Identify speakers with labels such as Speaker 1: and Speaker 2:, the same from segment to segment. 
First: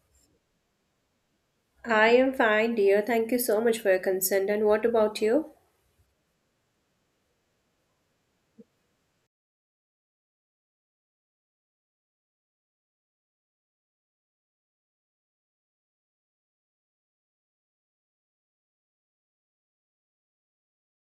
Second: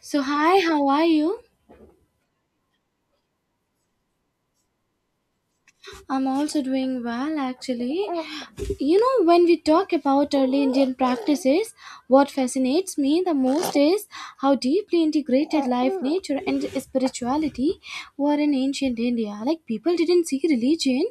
Speaker 1: So, hi, how are you?
Speaker 2: I am fine, dear. Thank you so much for your consent. And what about you?
Speaker 1: I'm also doing well actually. You know, when we talk about early Indian practices, what fascinates me the most is how deeply integrated life, nature, and spirituality were in ancient India. Like, people didn't see religion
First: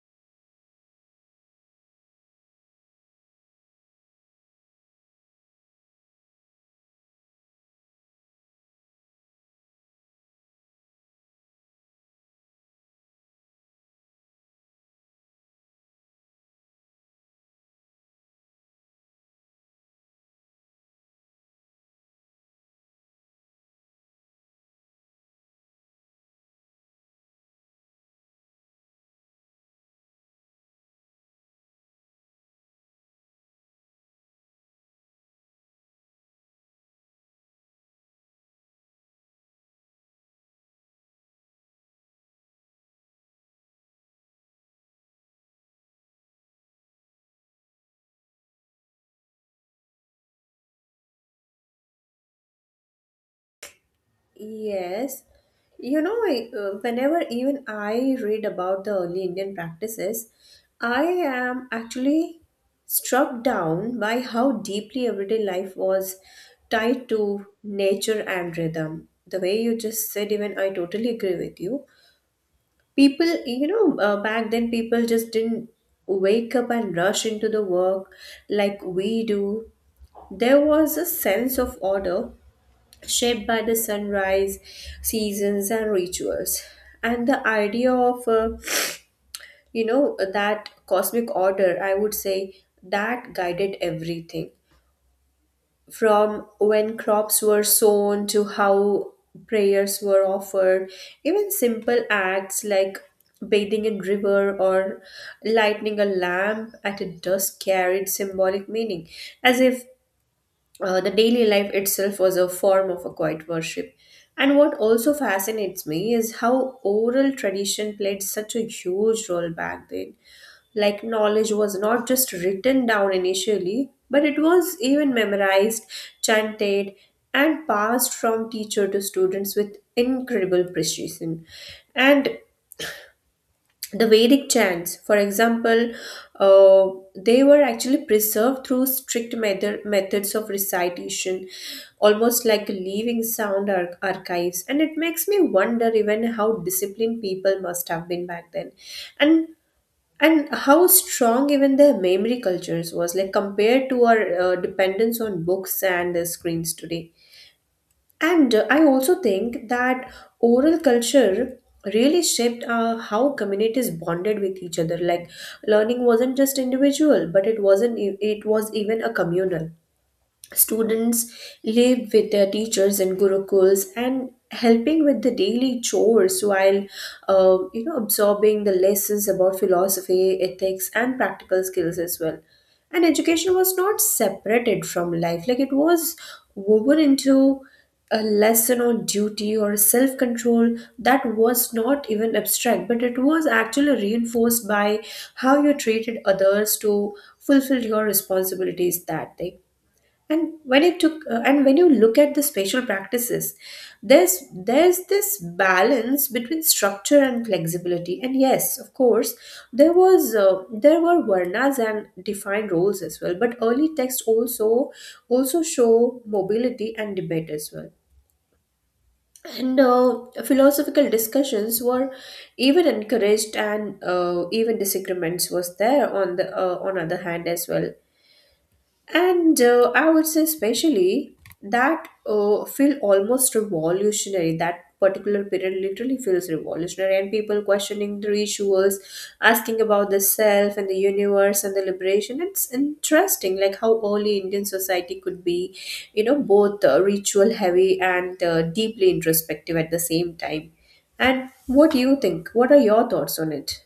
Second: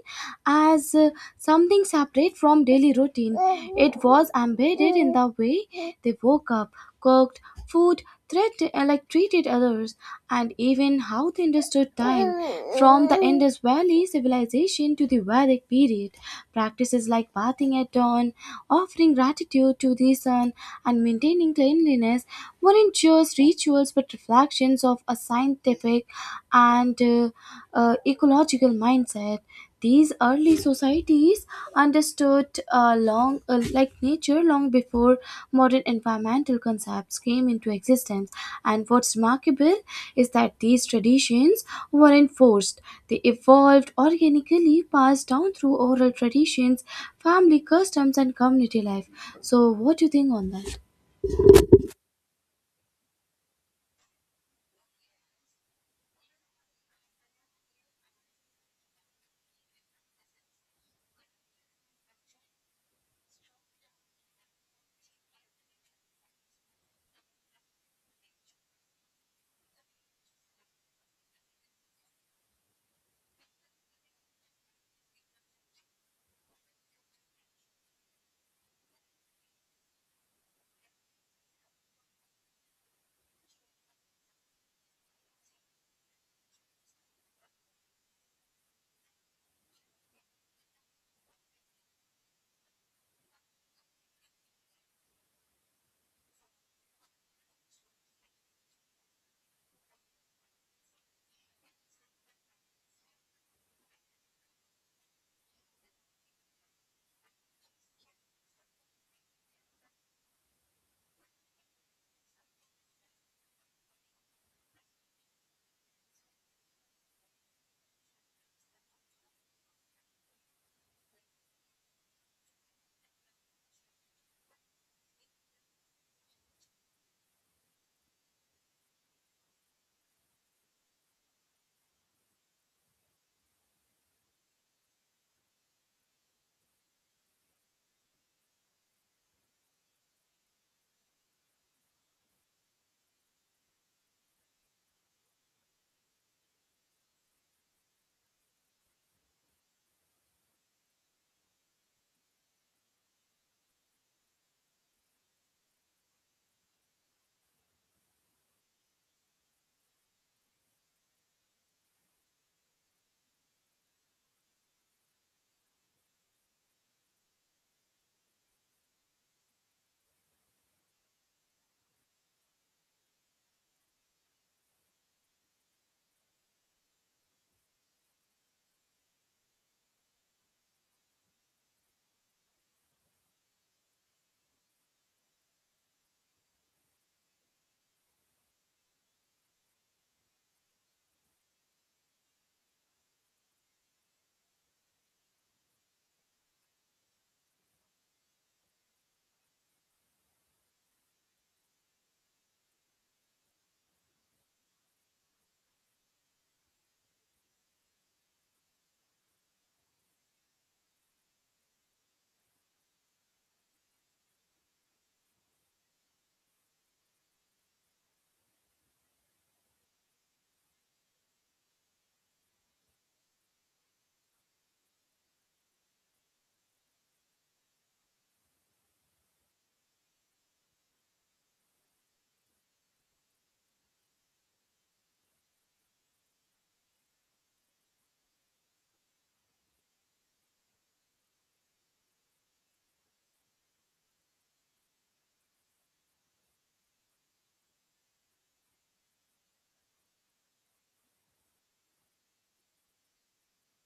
Speaker 1: as something separate from daily routine. It was embedded in the way they woke up, cooked, food, like treated others. And even how they understood time from the Indus Valley civilization to the Vedic period. Practices like bathing at dawn, offering gratitude to the sun, and maintaining cleanliness weren't just rituals but reflections of a scientific and ecological mindset. These early societies understood long like nature long before modern environmental concepts came into existence. And what's remarkable is that these traditions weren't forced, they evolved organically, passed down through oral traditions, family customs, and community life. So what do you think on that?
Speaker 2: Yes. You know, whenever even I read about the early Indian practices, I am actually struck down by how deeply everyday life was tied to nature and rhythm. The way you just said, even I totally agree with you. People, back then people just didn't wake up and rush into the work like we do. There was a sense of order shaped by the sunrise, seasons, and rituals. And the idea of, that cosmic order, I would say, that guided everything. From when crops were sown to how prayers were offered, even simple acts like bathing in river or lighting a lamp at a dusk carried symbolic meaning as if the daily life itself was a form of a quiet worship. And what also fascinates me is how oral tradition played such a huge role back then. Like, knowledge was not just written down initially, but it was even memorized, chanted, and passed from teacher to students with incredible precision. And the Vedic chants, for example, uh, they were actually preserved through methods of recitation, almost like living archives. And it makes me wonder even how disciplined people must have been back then, and and how strong even their memory cultures was, like compared to our dependence on books and screens today. And I also think that oral culture really shaped how communities bonded with each other. Like learning wasn't just individual, but it wasn't e- it was even a communal. Students lived with their teachers in gurukuls and helping with the daily chores while absorbing the lessons about philosophy, ethics, and practical skills as well. And education was not separated from life; like it was woven into a lesson on duty or self control that was not even abstract, but it was actually reinforced by how you treated others to fulfill your responsibilities that day. And when it took and when you look at the spatial practices, there's this balance between structure and flexibility. And yes, of course, there was there were varnas and defined roles as well, but early texts also show mobility and debate as well. And philosophical discussions were even encouraged, and even disagreements was there on the on other hand as well. And I would say, especially, that feel almost revolutionary. That particular period literally feels revolutionary, and people questioning the rituals, asking about the self and the universe and the liberation. It's interesting, like how early Indian society could be, you know, both ritual heavy and deeply introspective at the same time. And what do you think? What are your thoughts on it?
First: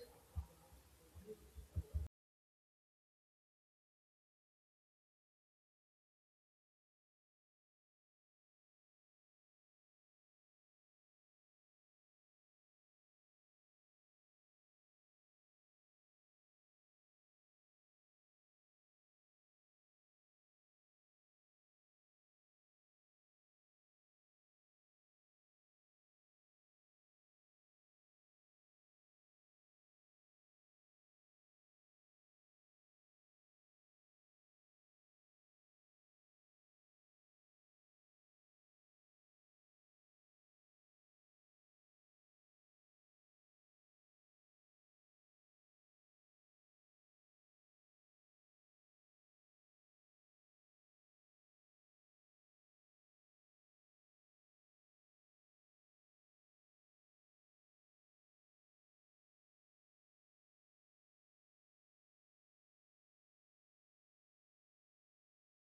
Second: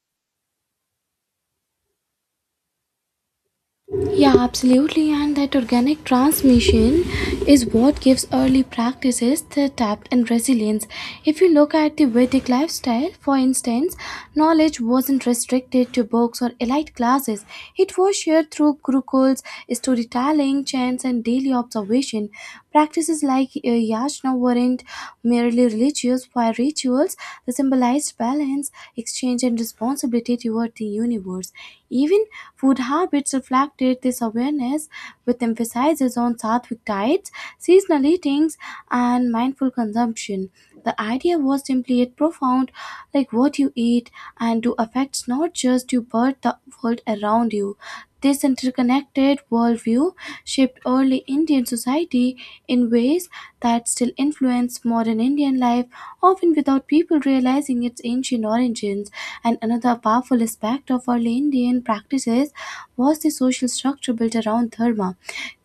Speaker 1: Yeah, absolutely. And that organic transmission is what gives early practices the depth and resilience. If you look at the Vedic lifestyle, for instance, knowledge wasn't restricted to books or elite classes. It was shared through gurukuls, storytelling, chants, and daily observation. Practices like yajna weren't merely religious, were rituals, they symbolized balance, exchange, and responsibility toward the universe. Even food habits reflected this awareness, with emphasis on sattvic diets, seasonal eatings, and mindful consumption. The idea was simply yet profound, like what you eat and do affects not just you but the world around you. This interconnected worldview shaped early Indian society in ways that still influence modern Indian life, often without people realizing its ancient origins. And another powerful aspect of early Indian practices was the social structure built around Dharma.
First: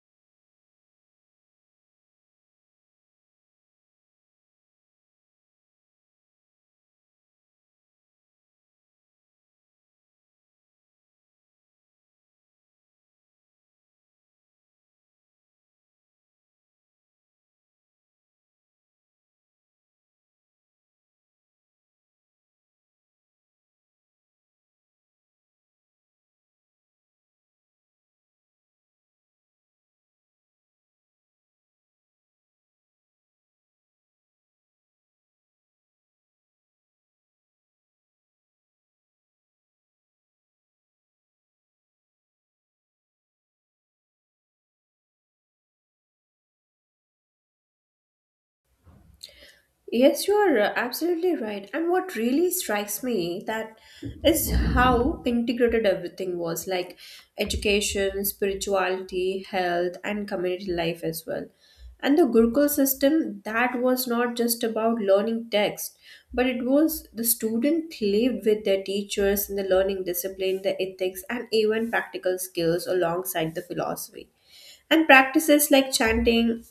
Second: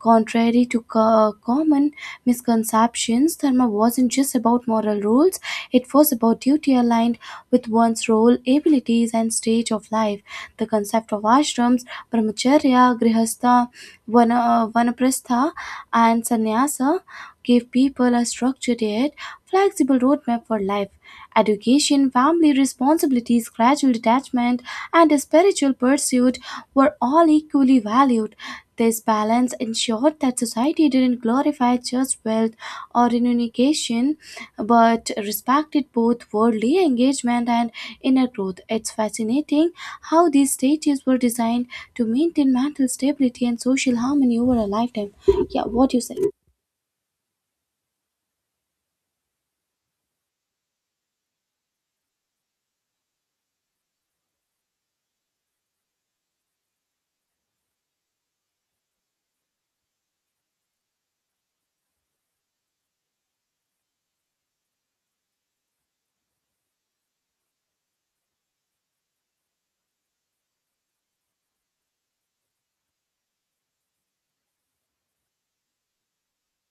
Speaker 1: Contrary to common misconceptions, Dharma wasn't just about moral rules, it was about duty aligned with one's role, abilities, and stage of life. The concept of ashrams, brahmacharya, grihastha, vana, vanaprastha, and sannyasa gave people a structured yet flexible roadmap for life. Education, family responsibilities, gradual detachment, and a spiritual pursuit were all equally valued. This balance ensured that society didn't glorify just wealth or renunciation, but respected both worldly engagement and inner growth. It's fascinating how these stages were designed to maintain mental stability and social harmony over a lifetime. Yeah, what do you say?
Speaker 2: Yes, you are absolutely right. And what really strikes me that is how integrated everything was, like education, spirituality, health, and community life as well. And the Gurukul system, that was not just about learning text, but it was the student lived with their teachers in the learning discipline, the ethics, and even practical skills alongside the philosophy and practices like chanting,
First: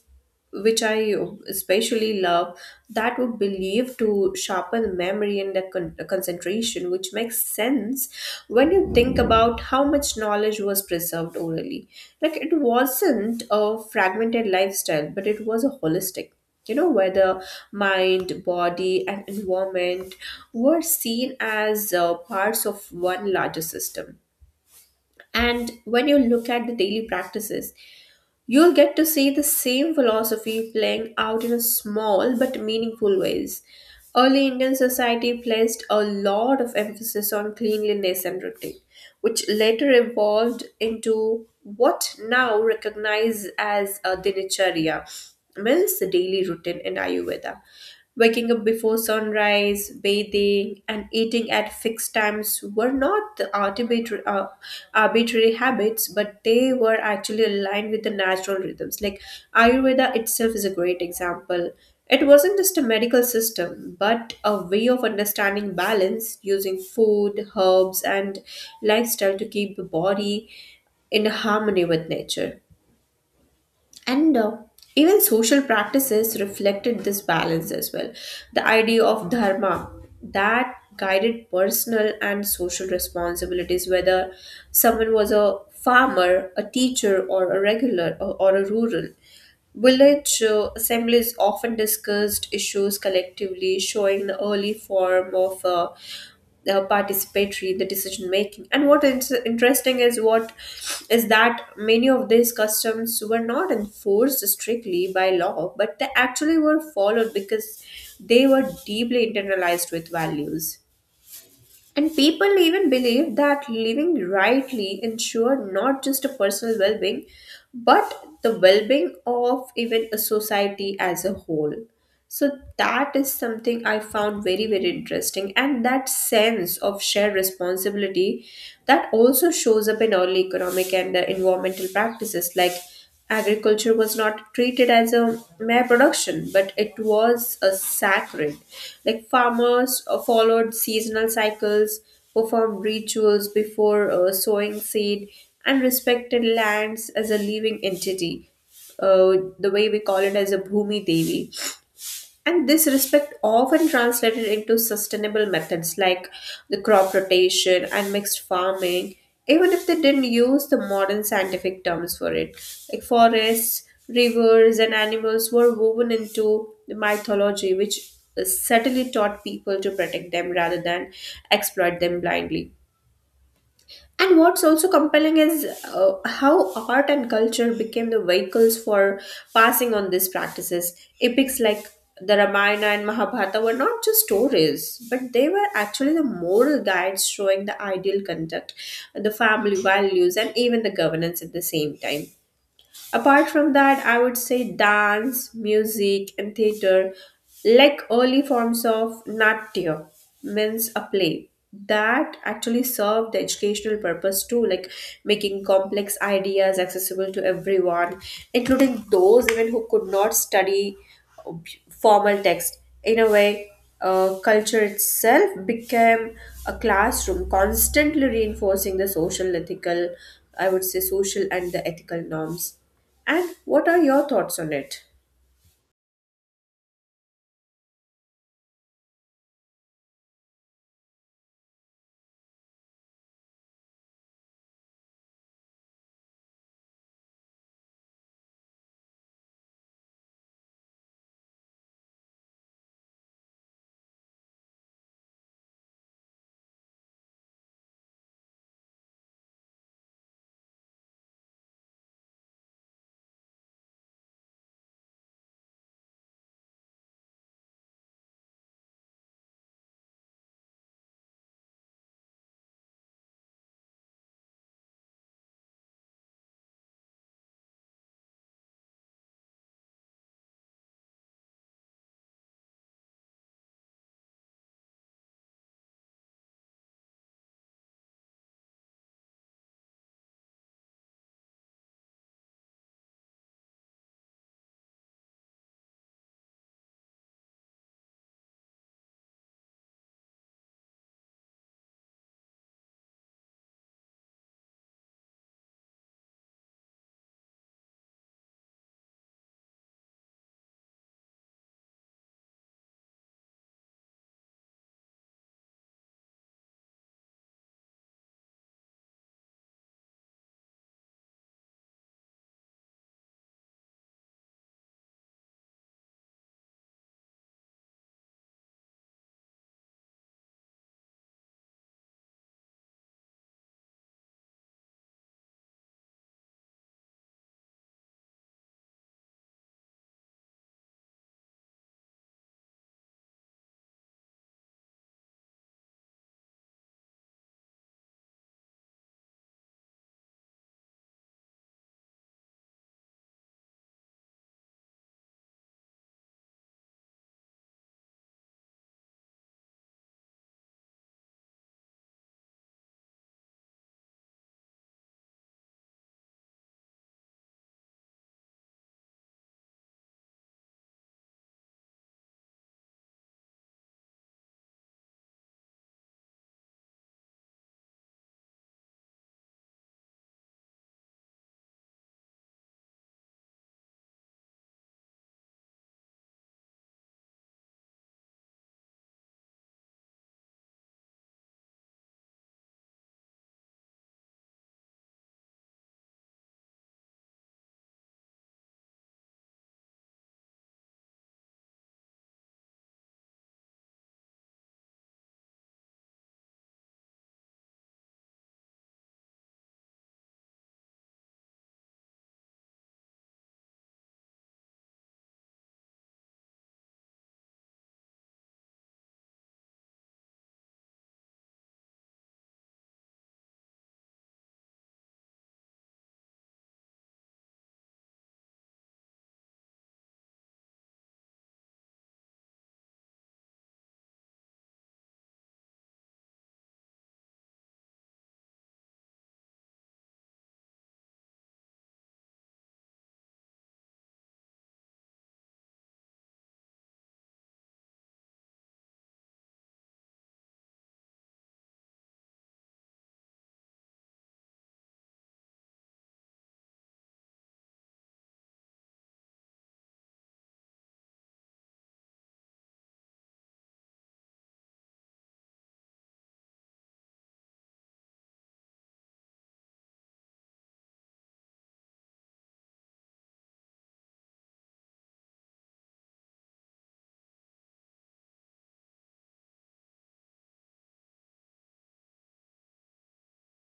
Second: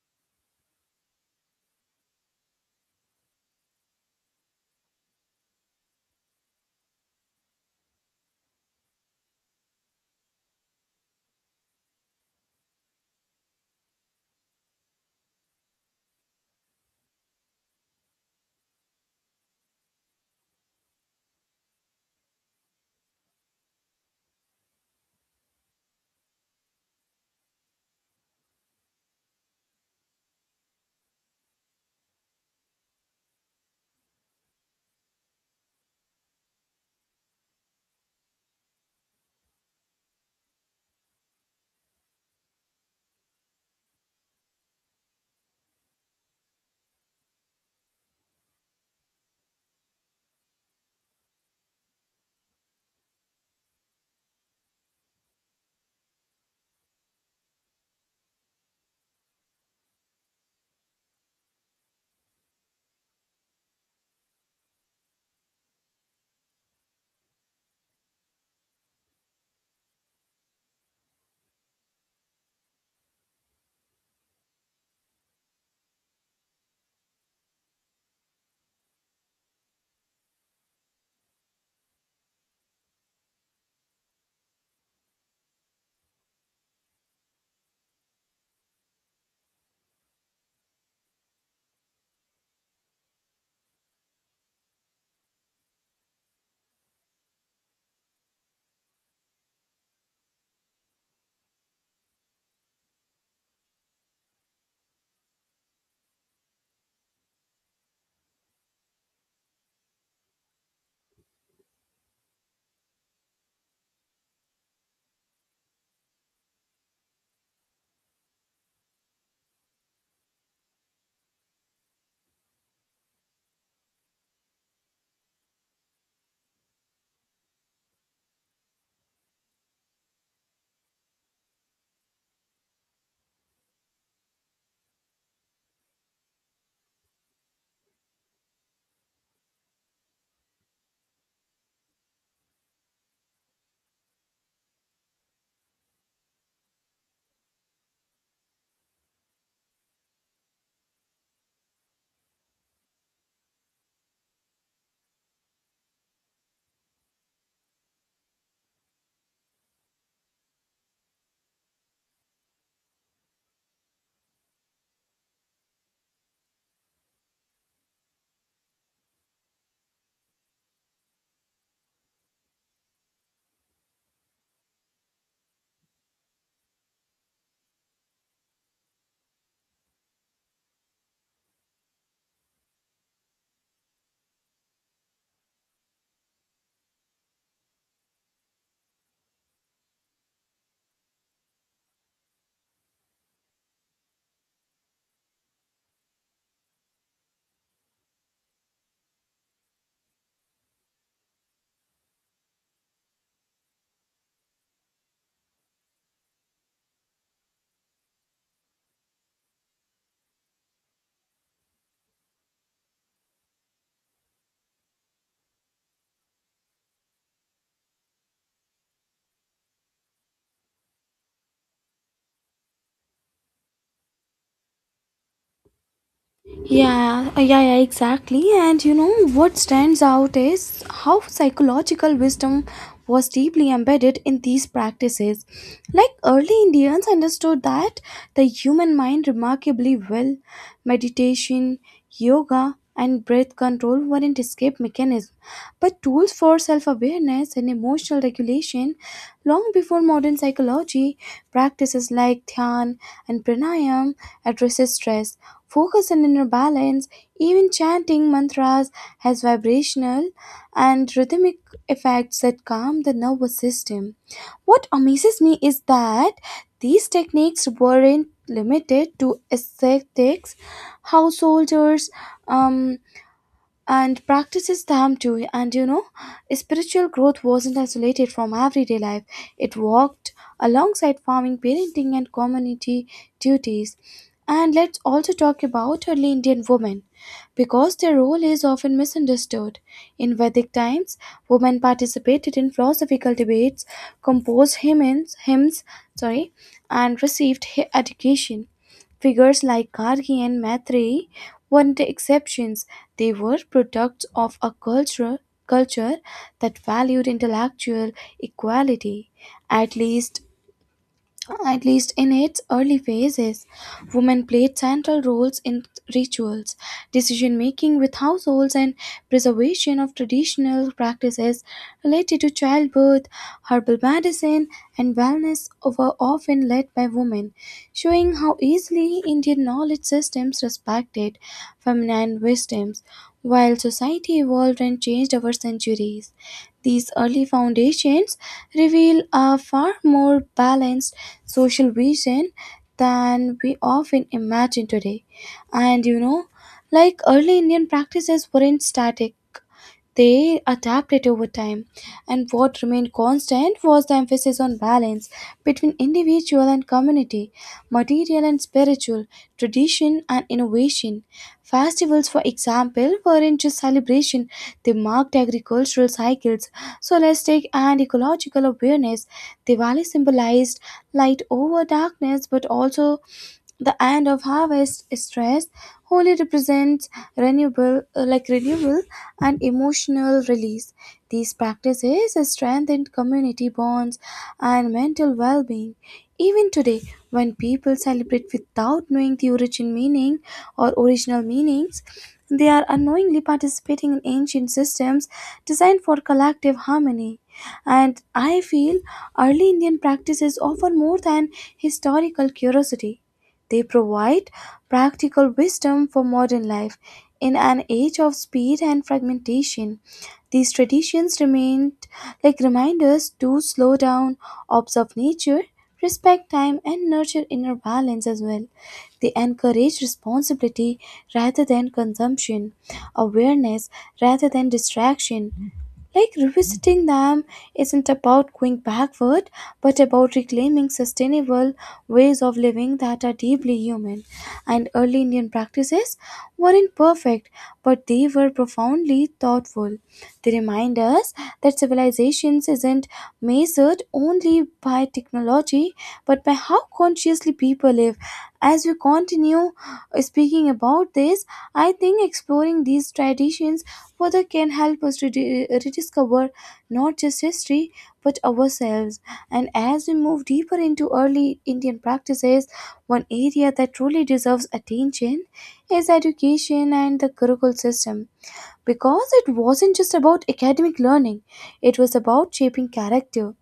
Speaker 2: which I especially love, that were believed to sharpen memory and concentration, which makes sense when you think about how much knowledge was preserved orally. Like it wasn't a fragmented lifestyle, but it was a holistic. You know, where the mind, body, and environment were seen as parts of one larger system. And when you look at the daily practices, you'll get to see the same philosophy playing out in a small but meaningful ways. Early Indian society placed a lot of emphasis on cleanliness and routine, which later evolved into what now recognized as a dinacharya, means the daily routine in Ayurveda. Waking up before sunrise, bathing, and eating at fixed times were not the arbitrary habits, but they were actually aligned with the natural rhythms. Like Ayurveda itself is a great example. It wasn't just a medical system, but a way of understanding balance using food, herbs, and lifestyle to keep the body in harmony with nature. And even social practices reflected this balance as well. The idea of dharma that guided personal and social responsibilities, whether someone was a farmer, a teacher, or a regular or a rural. Village assemblies often discussed issues collectively, showing the early form of participatory in the decision making. And what is interesting is what is that many of these customs were not enforced strictly by law, but they actually were followed because they were deeply internalized with values, and people even believe that living rightly ensure not just a personal well being, but the well being of even a society as a whole. So that is something I found very, very interesting. And that sense of shared responsibility, that also shows up in early economic and environmental practices. Like agriculture was not treated as a mere production, but it was a sacred. Like farmers followed seasonal cycles, performed rituals before sowing seed, and respected lands as a living entity. The way we call it as a Bhumi Devi. And this respect often translated into sustainable methods like the crop rotation and mixed farming, even if they didn't use the modern scientific terms for it. Like forests, rivers, and animals were woven into the mythology, which subtly taught people to protect them rather than exploit them blindly. And what's also compelling is how art and culture became the vehicles for passing on these practices. Epics like the Ramayana and Mahabharata were not just stories, but they were actually the moral guides showing the ideal conduct, the family values, and even the governance at the same time. Apart from that, I would say dance, music, and theater, like early forms of natya, means a play that actually served the educational purpose too, like making complex ideas accessible to everyone, including those even who could not study uh, formal text. In a way, culture itself became a classroom, constantly reinforcing the social, ethical, I would say, social and the ethical norms. And what are your thoughts on it?
Speaker 1: Yeah, exactly. And you know what stands out is how psychological wisdom was deeply embedded in these practices. Like early Indians understood that the human mind remarkably well. Meditation, yoga, and breath control weren't escape mechanisms, but tools for self awareness and emotional regulation long before modern psychology. Practices like dhyan and pranayam addresses stress, focus and inner balance, even chanting mantras has vibrational and rhythmic effects that calm the nervous system. What amazes me is that these techniques weren't limited to ascetics, householders, um, and practices them too. And you know, spiritual growth wasn't isolated from everyday life, it walked alongside farming, parenting, and community duties. And let's also talk about early Indian women because their role is often misunderstood. In Vedic times, women participated in philosophical debates, composed hymns, sorry, and received education. Figures like Gargi and Maitreyi weren't exceptions. They were products of a culture that valued intellectual equality, at least at least in its early phases, women played central roles in rituals, decision making with households, and preservation of traditional practices related to childbirth, herbal medicine, and wellness were often led by women, showing how easily Indian knowledge systems respected feminine wisdoms while society evolved and changed over centuries. These early foundations reveal a far more balanced social vision than we often imagine today. And you know, like early Indian practices weren't static, they adapted over time, and what remained constant was the emphasis on balance between individual and community, material and spiritual, tradition and innovation. Festivals, for example, weren't just celebration, they marked agricultural cycles, solastic and ecological awareness. Diwali symbolized light over darkness but also the end of harvest stress. Holy represents renewable, like renewal and emotional release. These practices strengthen community bonds and mental well being. Even today, when people celebrate without knowing the original meanings, they are unknowingly participating in ancient systems designed for collective harmony. And I feel early Indian practices offer more than historical curiosity. They provide practical wisdom for modern life. In an age of speed and fragmentation, these traditions remain like reminders to slow down, observe nature, respect time, and nurture inner balance as well. They encourage responsibility rather than consumption, awareness rather than distraction, like revisiting them isn't about going backward, but about reclaiming sustainable ways of living that are deeply human. And early Indian practices weren't perfect, but they were profoundly thoughtful. They remind us that civilizations isn't measured only by technology, but by how consciously people live. As we continue speaking about this, I think exploring these traditions further can help us to rediscover not just history but ourselves. And as we move deeper into early Indian practices, one area that truly deserves attention is education and the Gurukul system. Because it wasn't just about academic learning, it was about shaping character.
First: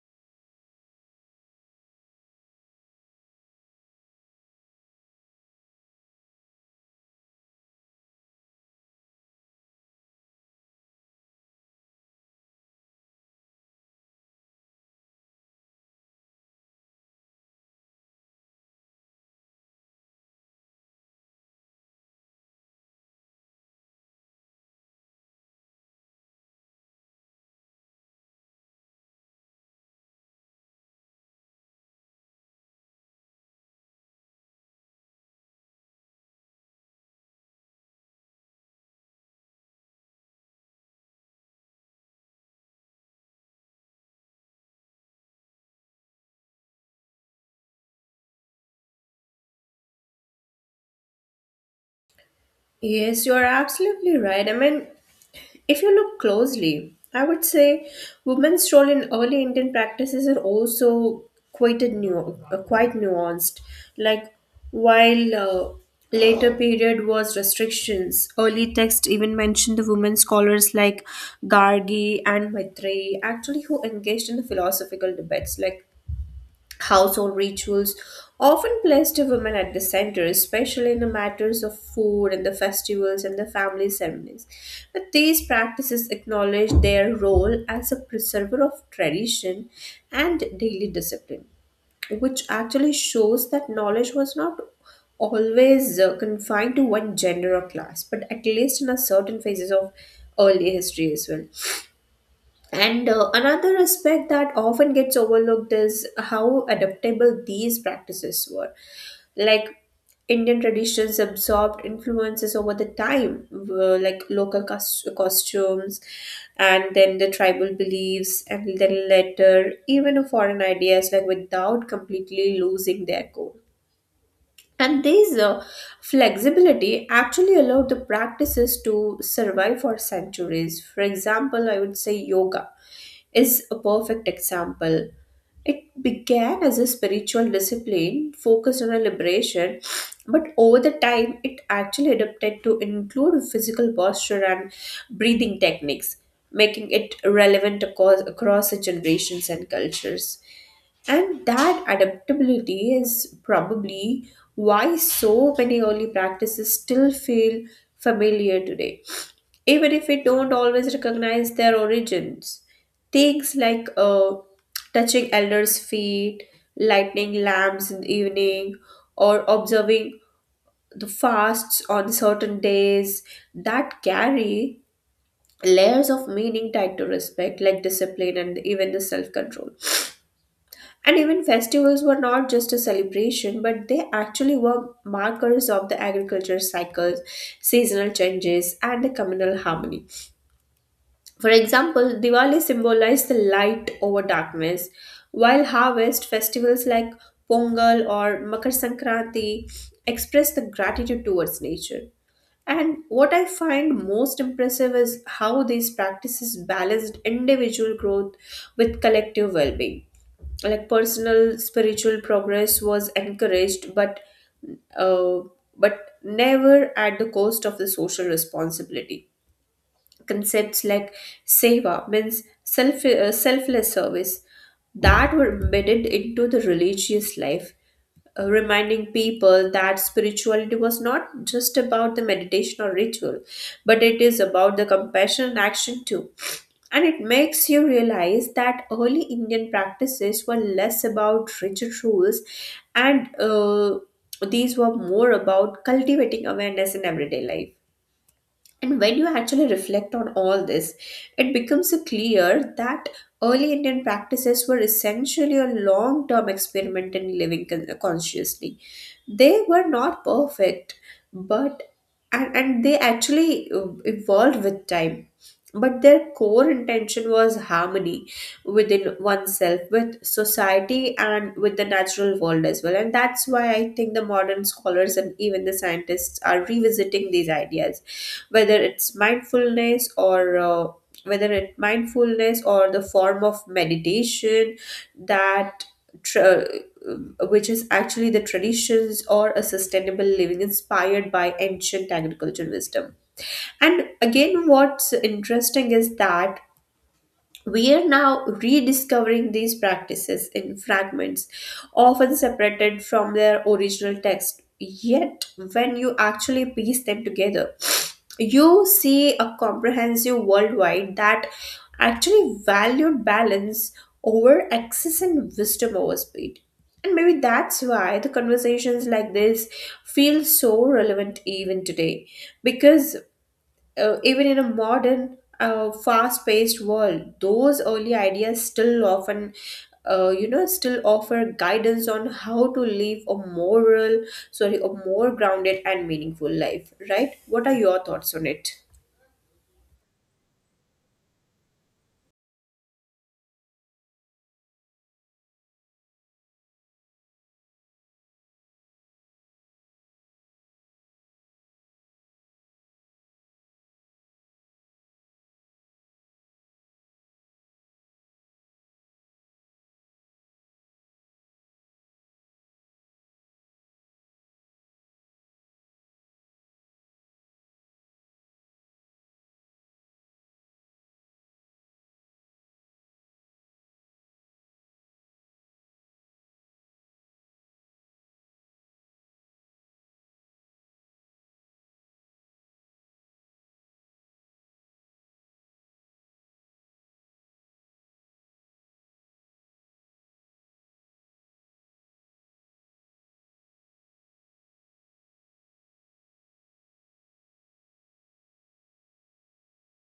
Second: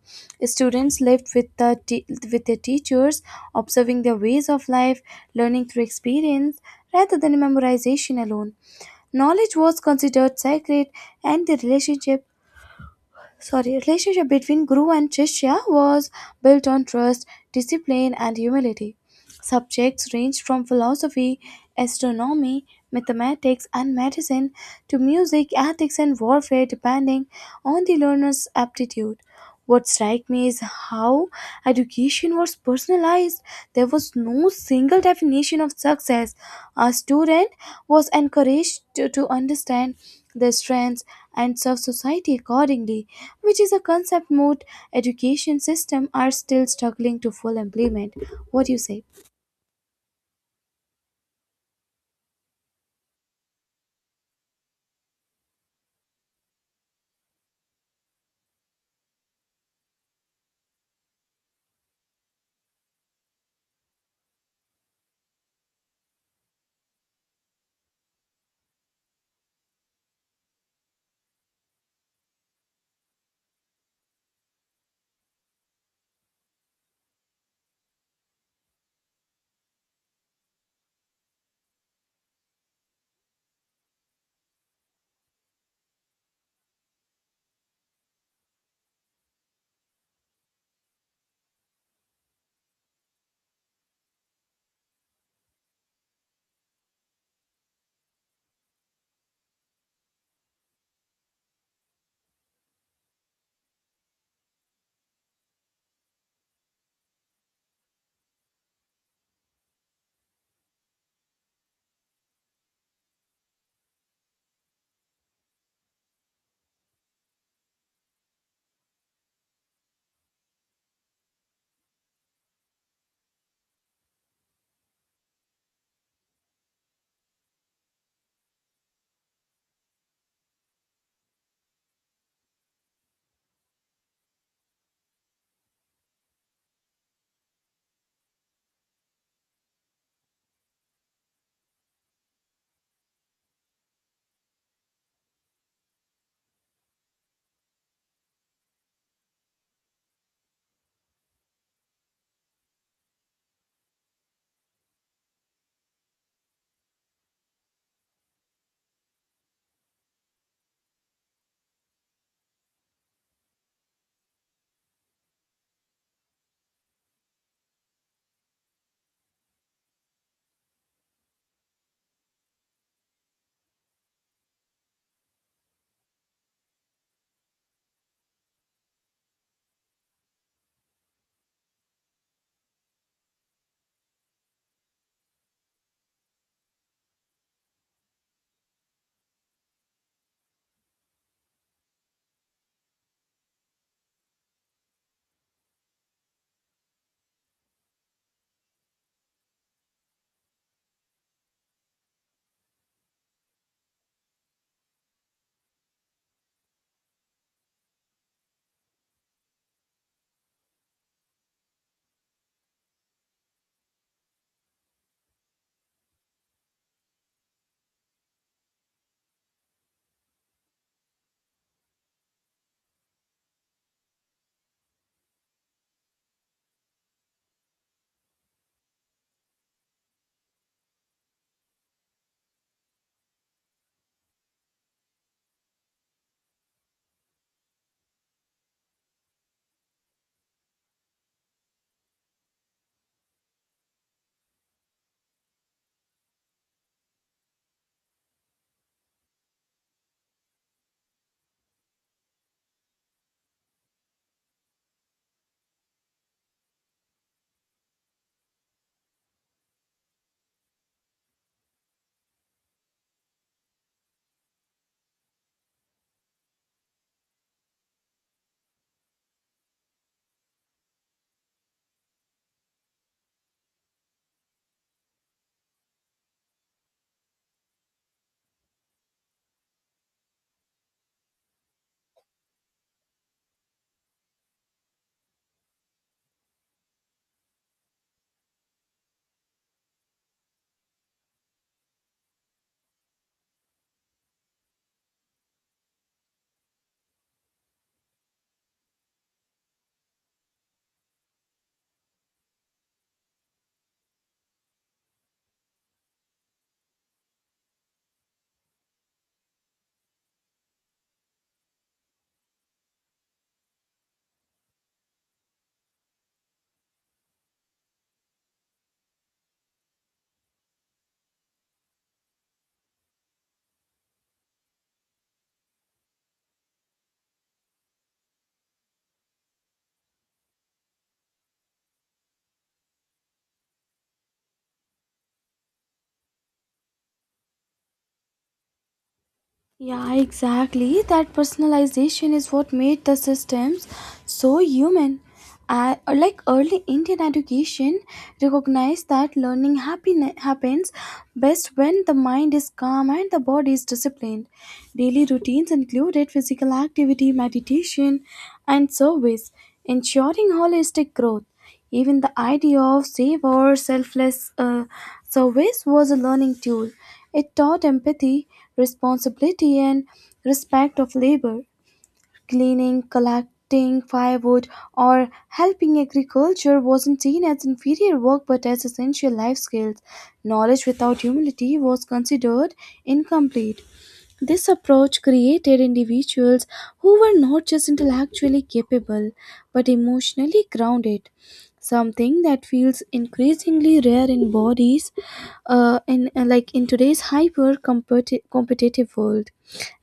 Speaker 1: Students lived with their teachers, observing their ways of life, learning through experience rather than memorization alone. Knowledge was considered sacred, and the relationship between Guru and Shishya was built on trust, discipline, and humility. Subjects ranged from philosophy, astronomy, mathematics, and medicine to music, ethics, and warfare, depending on the learner's aptitude. What strikes me is how education was personalized. There was no single definition of success. A student was encouraged to understand their strengths and serve society accordingly, which is a concept most education system are still struggling to full implement. What do you say?
Speaker 2: Yes, you are absolutely right. I mean, if you look closely, I would say women's role in early Indian practices are also quite nuanced. Like while later period was restrictions, early text even mentioned the women scholars like Gargi and Maitreyi, actually who engaged in the philosophical debates. Like household rituals often placed women at the center, especially in the matters of food and the festivals and the family ceremonies. But these practices acknowledge their role as a preserver of tradition and daily discipline, which actually shows that knowledge was not always confined to one gender or class, but at least in a certain phases of early history as well. And another aspect that often gets overlooked is how adaptable these practices were. Like Indian traditions absorbed influences over the time, like costumes, and then the tribal beliefs, and then later even foreign ideas, like without completely losing their core. And this flexibility actually allowed the practices to survive for centuries. For example, I would say yoga is a perfect example. It began as a spiritual discipline focused on a liberation, but over the time, it actually adapted to include physical posture and breathing techniques, making it relevant across the generations and cultures. And that adaptability is probably why so many early practices still feel familiar today, even if we don't always recognize their origins. Things like touching elders' feet, lighting lamps in the evening, or observing the fasts on certain days that carry layers of meaning tied to respect, like discipline and even the self control. And even festivals were not just a celebration, but they actually were markers of the agriculture cycles, seasonal changes, and the communal harmony. For example, Diwali symbolized the light over darkness, while harvest festivals like Pongal or Makar Sankranti express the gratitude towards nature. And what I find most impressive is how these practices balanced individual growth with collective well being, like personal spiritual progress was encouraged, but uh, but never at the cost of the social responsibility. Concepts like seva means selfless service that were embedded into the religious life, reminding people that spirituality was not just about the meditation or ritual, but it is about the compassion and action too. And it makes you realize that early Indian practices were less about rigid rules and these were more about cultivating awareness in everyday life. And when you actually reflect on all this, it becomes clear that early Indian practices were essentially a long term experiment in living consciously. They were not perfect, but and they actually evolved with time. But their core intention was harmony within oneself, with society, and with the natural world as well. And that's why I think the modern scholars and even the scientists are revisiting these ideas, whether it's mindfulness or whether it mindfulness or the form of meditation that tra- which is actually the traditions or a sustainable living inspired by ancient agricultural wisdom. And again, what's interesting is that we are now rediscovering these practices in fragments, often separated from their original text. Yet, when you actually piece them together, you see a comprehensive worldwide that actually valued balance over excess and wisdom over speed. And maybe that's why the conversations like this feel so relevant even today, because even in a modern fast-paced world, those early ideas still often still offer guidance on how to live a moral sorry a more grounded and meaningful life. Right, what are your thoughts on it?
Speaker 1: Yeah, exactly. That personalization is what made the systems so human. Like early Indian education recognized that learning happens best when the mind is calm and the body is disciplined. Daily routines included physical activity, meditation, and service, ensuring holistic growth. Even the idea of save or selfless service was a learning tool. It taught empathy, responsibility, and respect of labor. Cleaning, collecting firewood, or helping agriculture wasn't seen as inferior work but as essential life skills. Knowledge without humility was considered incomplete. This approach created individuals who were not just intellectually capable but emotionally grounded, something that feels increasingly rare in bodies in like in today's hyper competitive world.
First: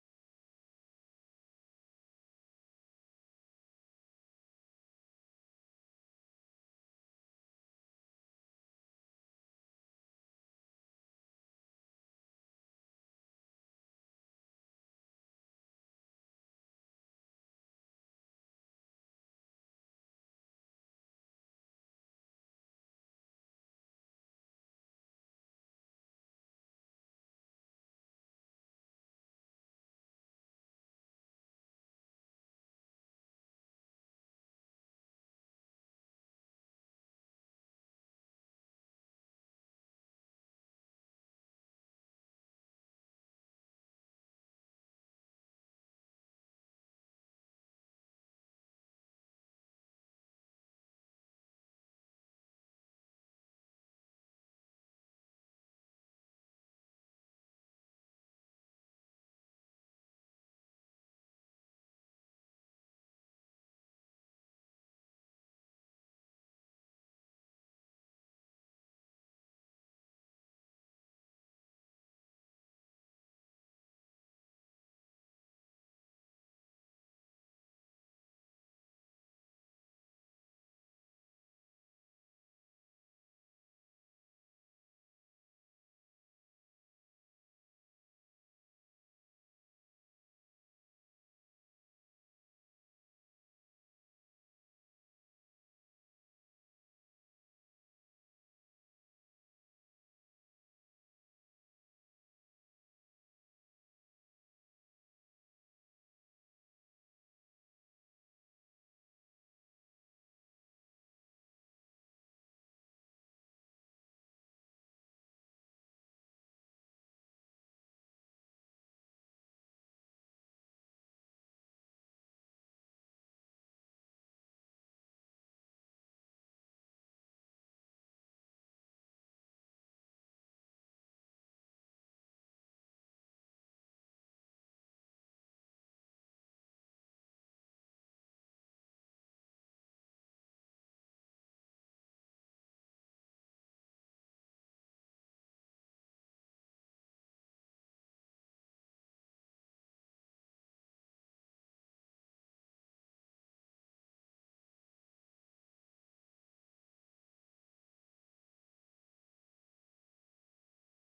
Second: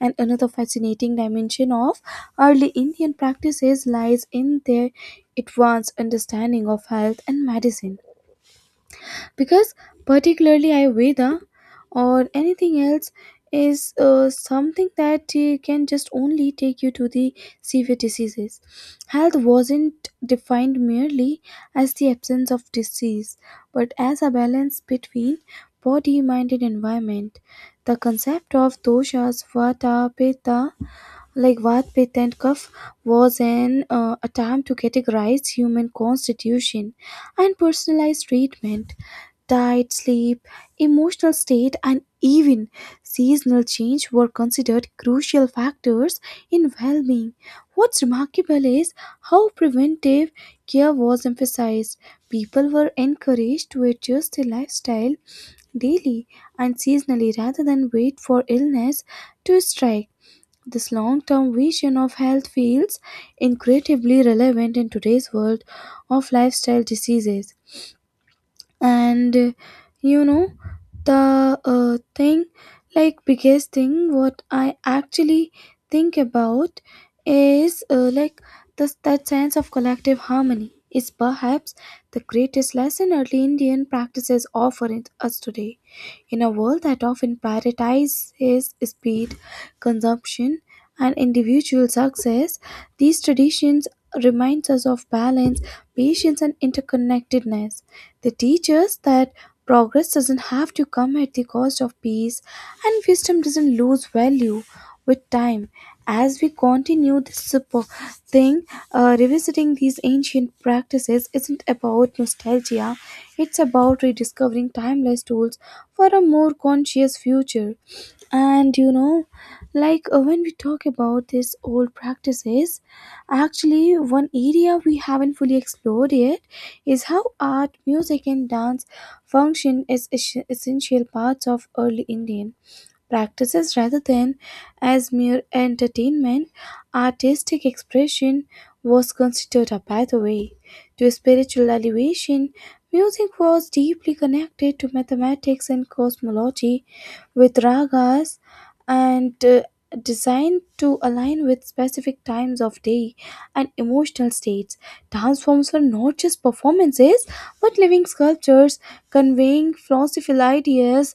Speaker 1: And another fascinating dimension of early Indian practices lies in their advanced understanding of health and medicine, because particularly ayurveda or anything else is something that can just only take you to the severe diseases. Health wasn't defined merely as the absence of disease but as a balance between body mind and environment. The concept of doshas vata pitta and kapha was an attempt to categorize human constitution and personalize treatment. Diet, sleep, emotional state, and even seasonal change were considered crucial factors in well being. What's remarkable is how preventive care was emphasized. People were encouraged to adjust their lifestyle daily and seasonally rather than wait for illness to strike. This long term vision of health feels incredibly relevant in today's world of lifestyle diseases and you know the thing like biggest thing what I actually think about is like the, that sense of collective harmony is perhaps the greatest lesson early Indian practices us today. In a world that often prioritizes speed, consumption, and individual success, these traditions reminds us of balance, patience, and interconnectedness. They teach us that progress doesn't have to come at the cost of peace, and wisdom doesn't lose value with time. As we continue this thing, revisiting these ancient practices isn't about nostalgia, it's about rediscovering timeless tools for a more conscious future. And you know, like when we talk about these old practices, actually, one area we haven't fully explored yet is how art, music, and dance function as essential parts of early Indian practices rather than as mere entertainment. Artistic expression was considered a pathway to spiritual elevation. Music was deeply connected to mathematics and cosmology, with ragas and designed to align with specific times of day and emotional states. Dance forms were not just performances but living sculptures conveying philosophical ideas,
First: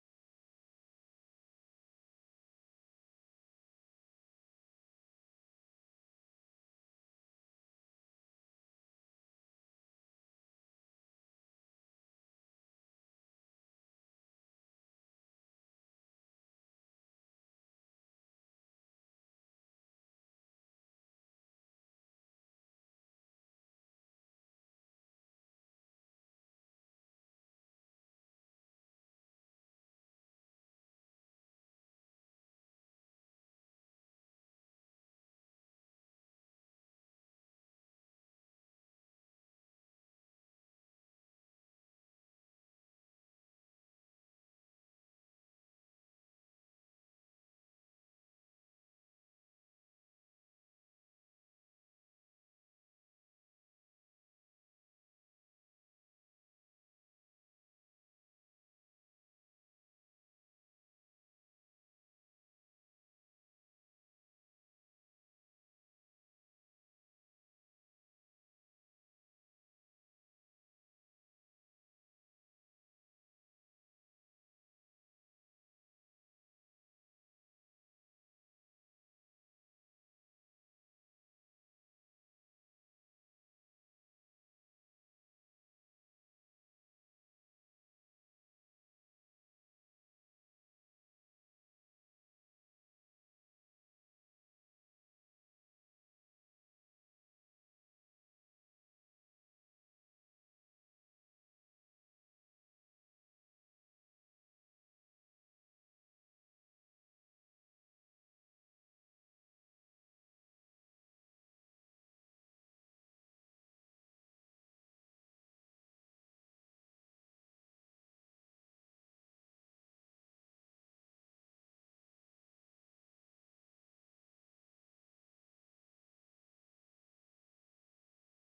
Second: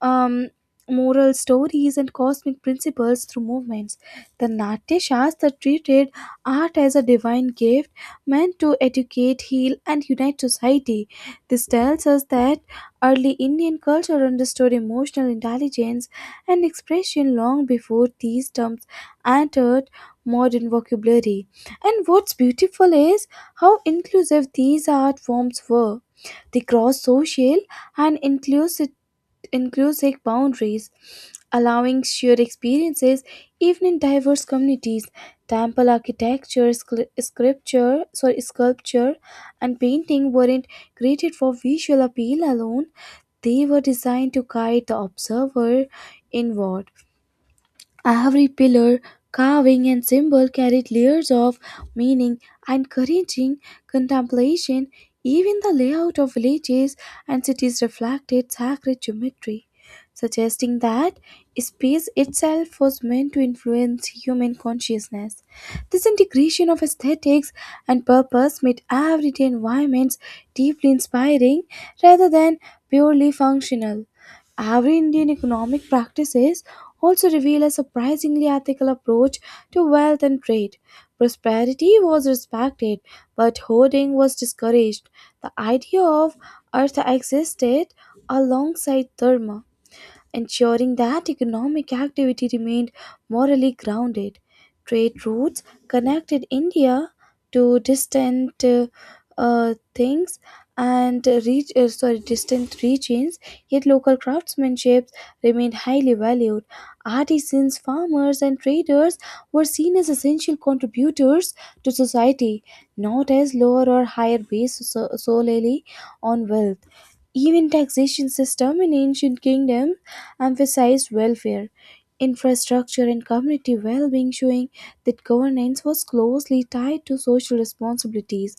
Speaker 1: um, moral stories, and cosmic principles through movements. The Natya Shastra treated art as a divine gift meant to educate, heal, and unite society. This tells us that early Indian culture understood emotional intelligence and expression long before these terms entered modern vocabulary. And what's beautiful is how inclusive these art forms were. They cross social and inclusive boundaries, allowing shared experiences even in diverse communities. Temple architecture, sculpture, and painting weren't created for visual appeal alone. They were designed to guide the observer inward. Every pillar, carving, and symbol carried layers of meaning, encouraging contemplation. Even the layout of villages and cities reflected sacred geometry, suggesting that space itself was meant to influence human consciousness. This integration of aesthetics and purpose made everyday environments deeply inspiring rather than purely functional. Every Indian economic practices also reveal a surprisingly ethical approach to wealth and trade. Prosperity was respected, but hoarding was discouraged. The idea of artha existed alongside dharma, ensuring that economic activity remained morally grounded. Trade routes connected India to distant things and reach, sorry, distant regions, yet local craftsmanship remained highly valued. Artisans, farmers, and traders were seen as essential contributors to society, not as lower or higher based solely on wealth. Even taxation system in ancient kingdom emphasized welfare, infrastructure and community well-being, showing that governance was closely tied to social responsibilities.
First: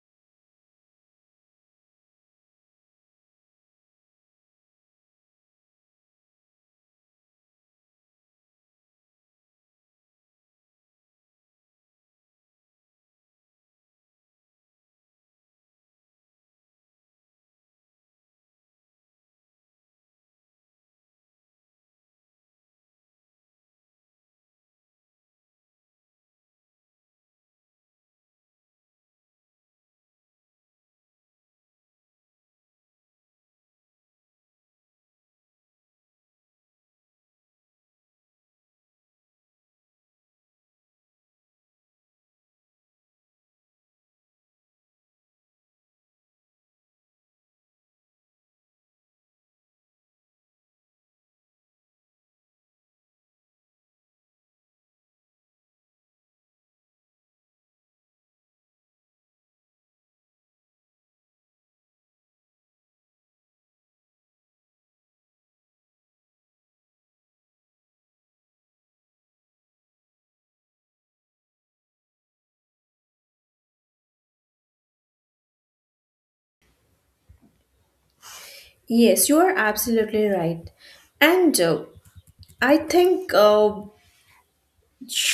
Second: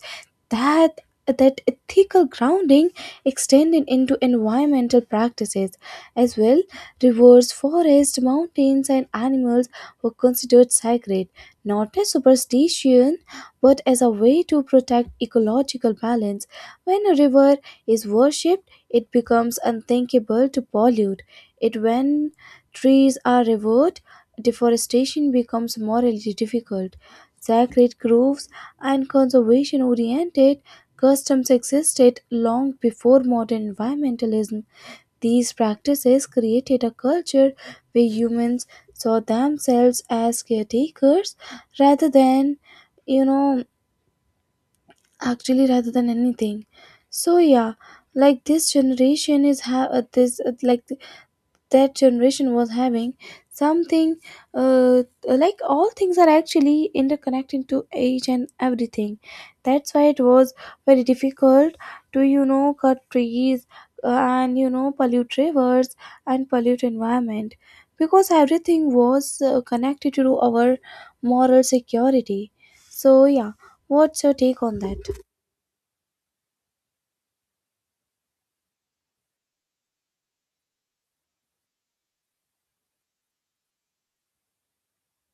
Speaker 1: That ethical grounding extended into environmental practices as well. Rivers, forests, mountains and animals were considered sacred, not as superstition but as a way to protect ecological balance. When a river is worshipped, it becomes unthinkable to pollute it. When trees are removed, deforestation becomes morally difficult. Sacred groves and conservation oriented customs existed long before modern environmentalism. These practices created a culture where humans saw themselves as caretakers rather than, you know, actually rather than anything. So yeah, like this generation is have this like th- that generation was having something, like all things are actually interconnected to age and everything. That's why it was very difficult to, you know, cut trees, and you know pollute rivers and pollute environment, because everything was connected to our moral security. So yeah, what's your take on that?
Speaker 2: Yes, you are absolutely right. And I think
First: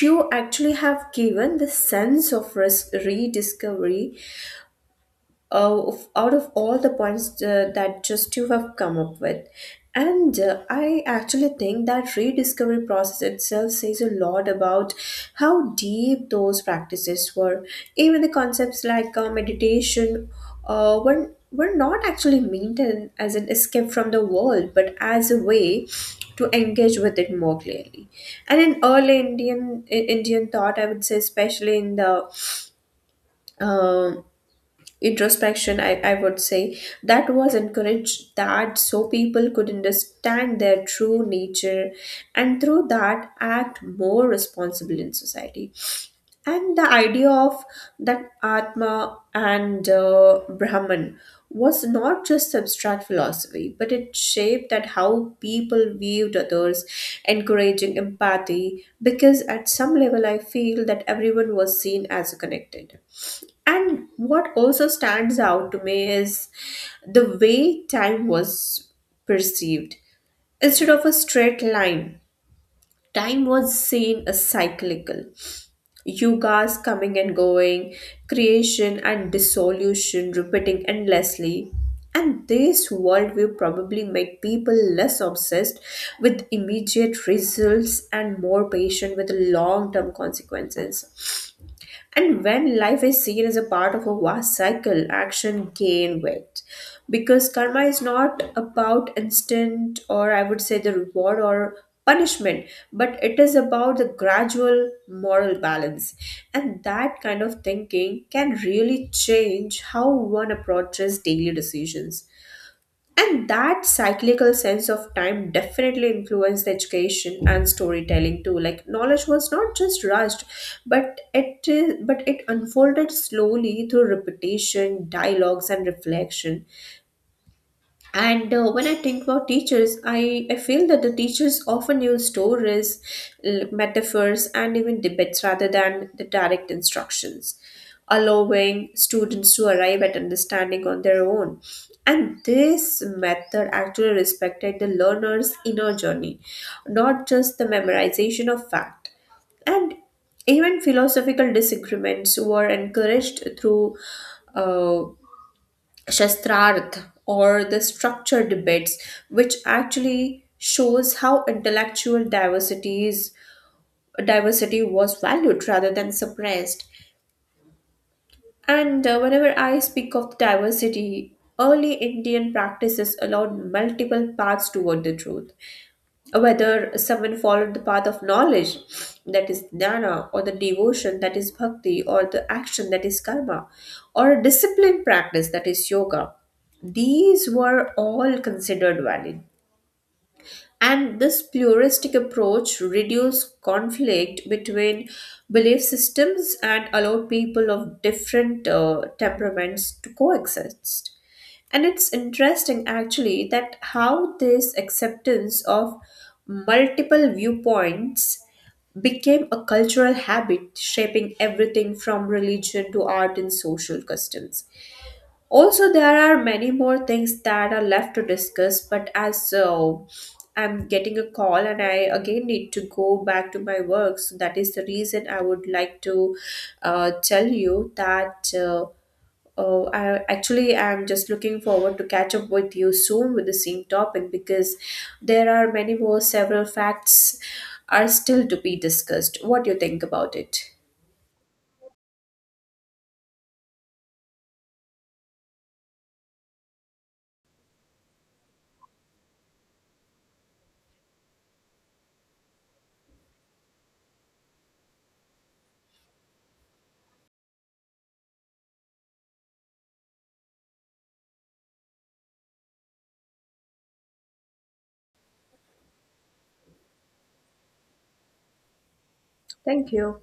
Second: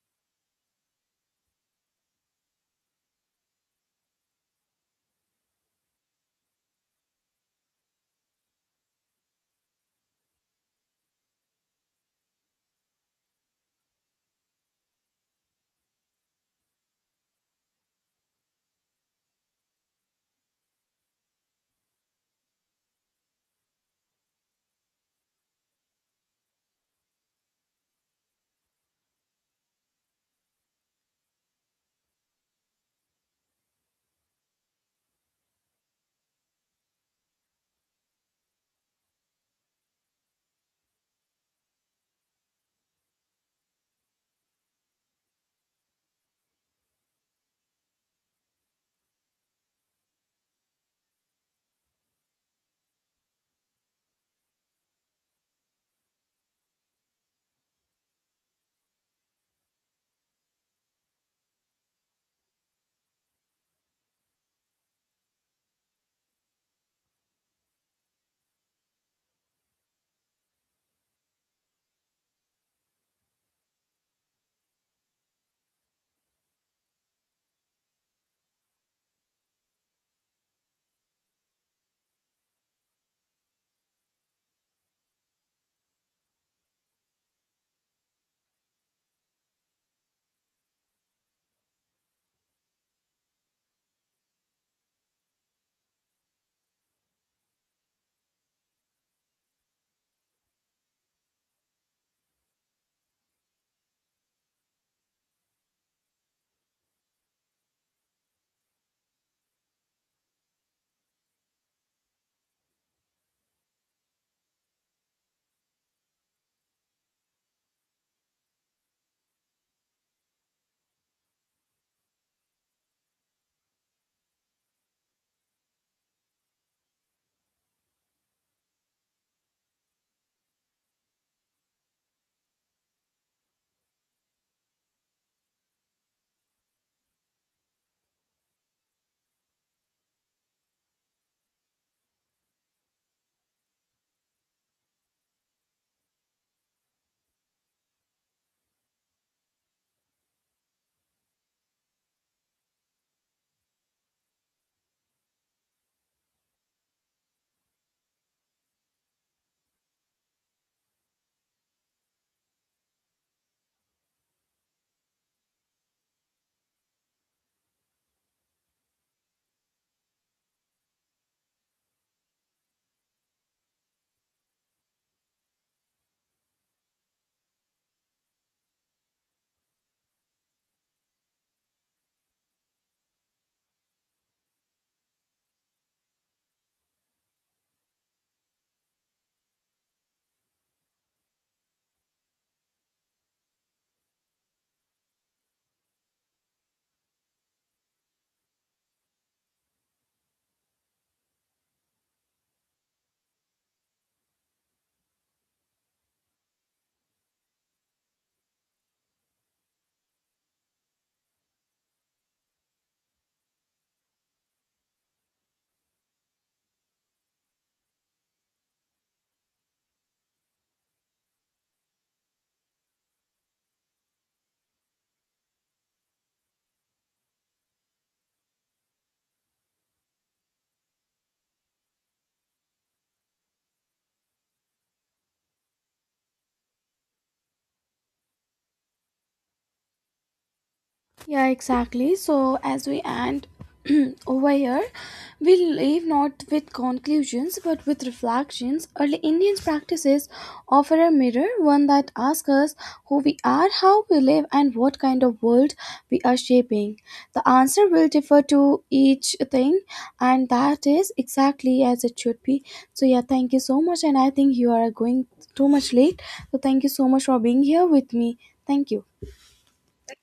Speaker 2: You actually have given the sense of risk rediscovery of- out of all the points that just you have come up with. And I actually think that rediscovery process itself says a lot about how deep those practices were. Even the concepts like meditation were not actually meant as an escape from the world but as a way to engage with it more clearly. And in early Indian, in Indian thought, I would say, especially in the uh, introspection, I would say that was encouraged, that so people could understand their true nature and through that act more responsible in society. And the idea of that atma and brahman was not just abstract philosophy but it shaped that how people viewed others, encouraging empathy, because at some level I feel that everyone was seen as connected. And what also stands out to me is the way time was perceived. Instead of a straight line, time was seen as cyclical. Yugas coming and going, creation and dissolution repeating endlessly. And this worldview probably make people less obsessed with immediate results and more patient with long-term consequences. And when life is seen as a part of a vast cycle, action gain weight. Because karma is not about instant, or I would say the reward or punishment, but it is about the gradual moral balance. And that kind of thinking can really change how one approaches daily decisions. And that cyclical sense of time definitely influenced the education and storytelling too. Like, knowledge was not just rushed, but it unfolded slowly through repetition, dialogues, and reflection. And When I think about teachers, I feel that the teachers often use stories, metaphors, and even debates rather than the direct instructions, allowing students to arrive at understanding on their own. And this method actually respected the learner's inner journey, not just the memorization of fact. And even philosophical disagreements were encouraged through uh. Shastrarth or the structure debates, which actually shows how intellectual diversities diversity was valued rather than suppressed. And whenever I speak of diversity, early Indian practices allowed multiple paths toward the truth, whether someone followed the path of knowledge, that is dhyana, or the devotion, that is bhakti, or the action, that is karma, or a disciplined practice, that is yoga. These were all considered valid, and this pluralistic approach reduced conflict between belief systems and allowed people of different temperaments to coexist. And it's interesting actually that how this acceptance of multiple viewpoints became a cultural habit, shaping everything from religion to art and social customs. Also, there are many more things that are left to discuss, but as I'm getting a call and I again need to go back to my work, so that is the reason I would like to tell you that I actually am just looking forward to catch up with you soon with the same topic, because there are many more several facts are still to be discussed. What do you think about it?
Speaker 1: Yeah, exactly. So, as we end over here, we leave not with conclusions but with reflections. Early Indians' practices offer a mirror, one that asks us who we are, how we live, and what kind of world we are shaping. The answer will differ to each thing, and that is exactly as it should be. So, yeah, thank you so much. And I think you are going too much late. So, thank you so much for being here with me. Thank you.
Speaker 2: Thank you.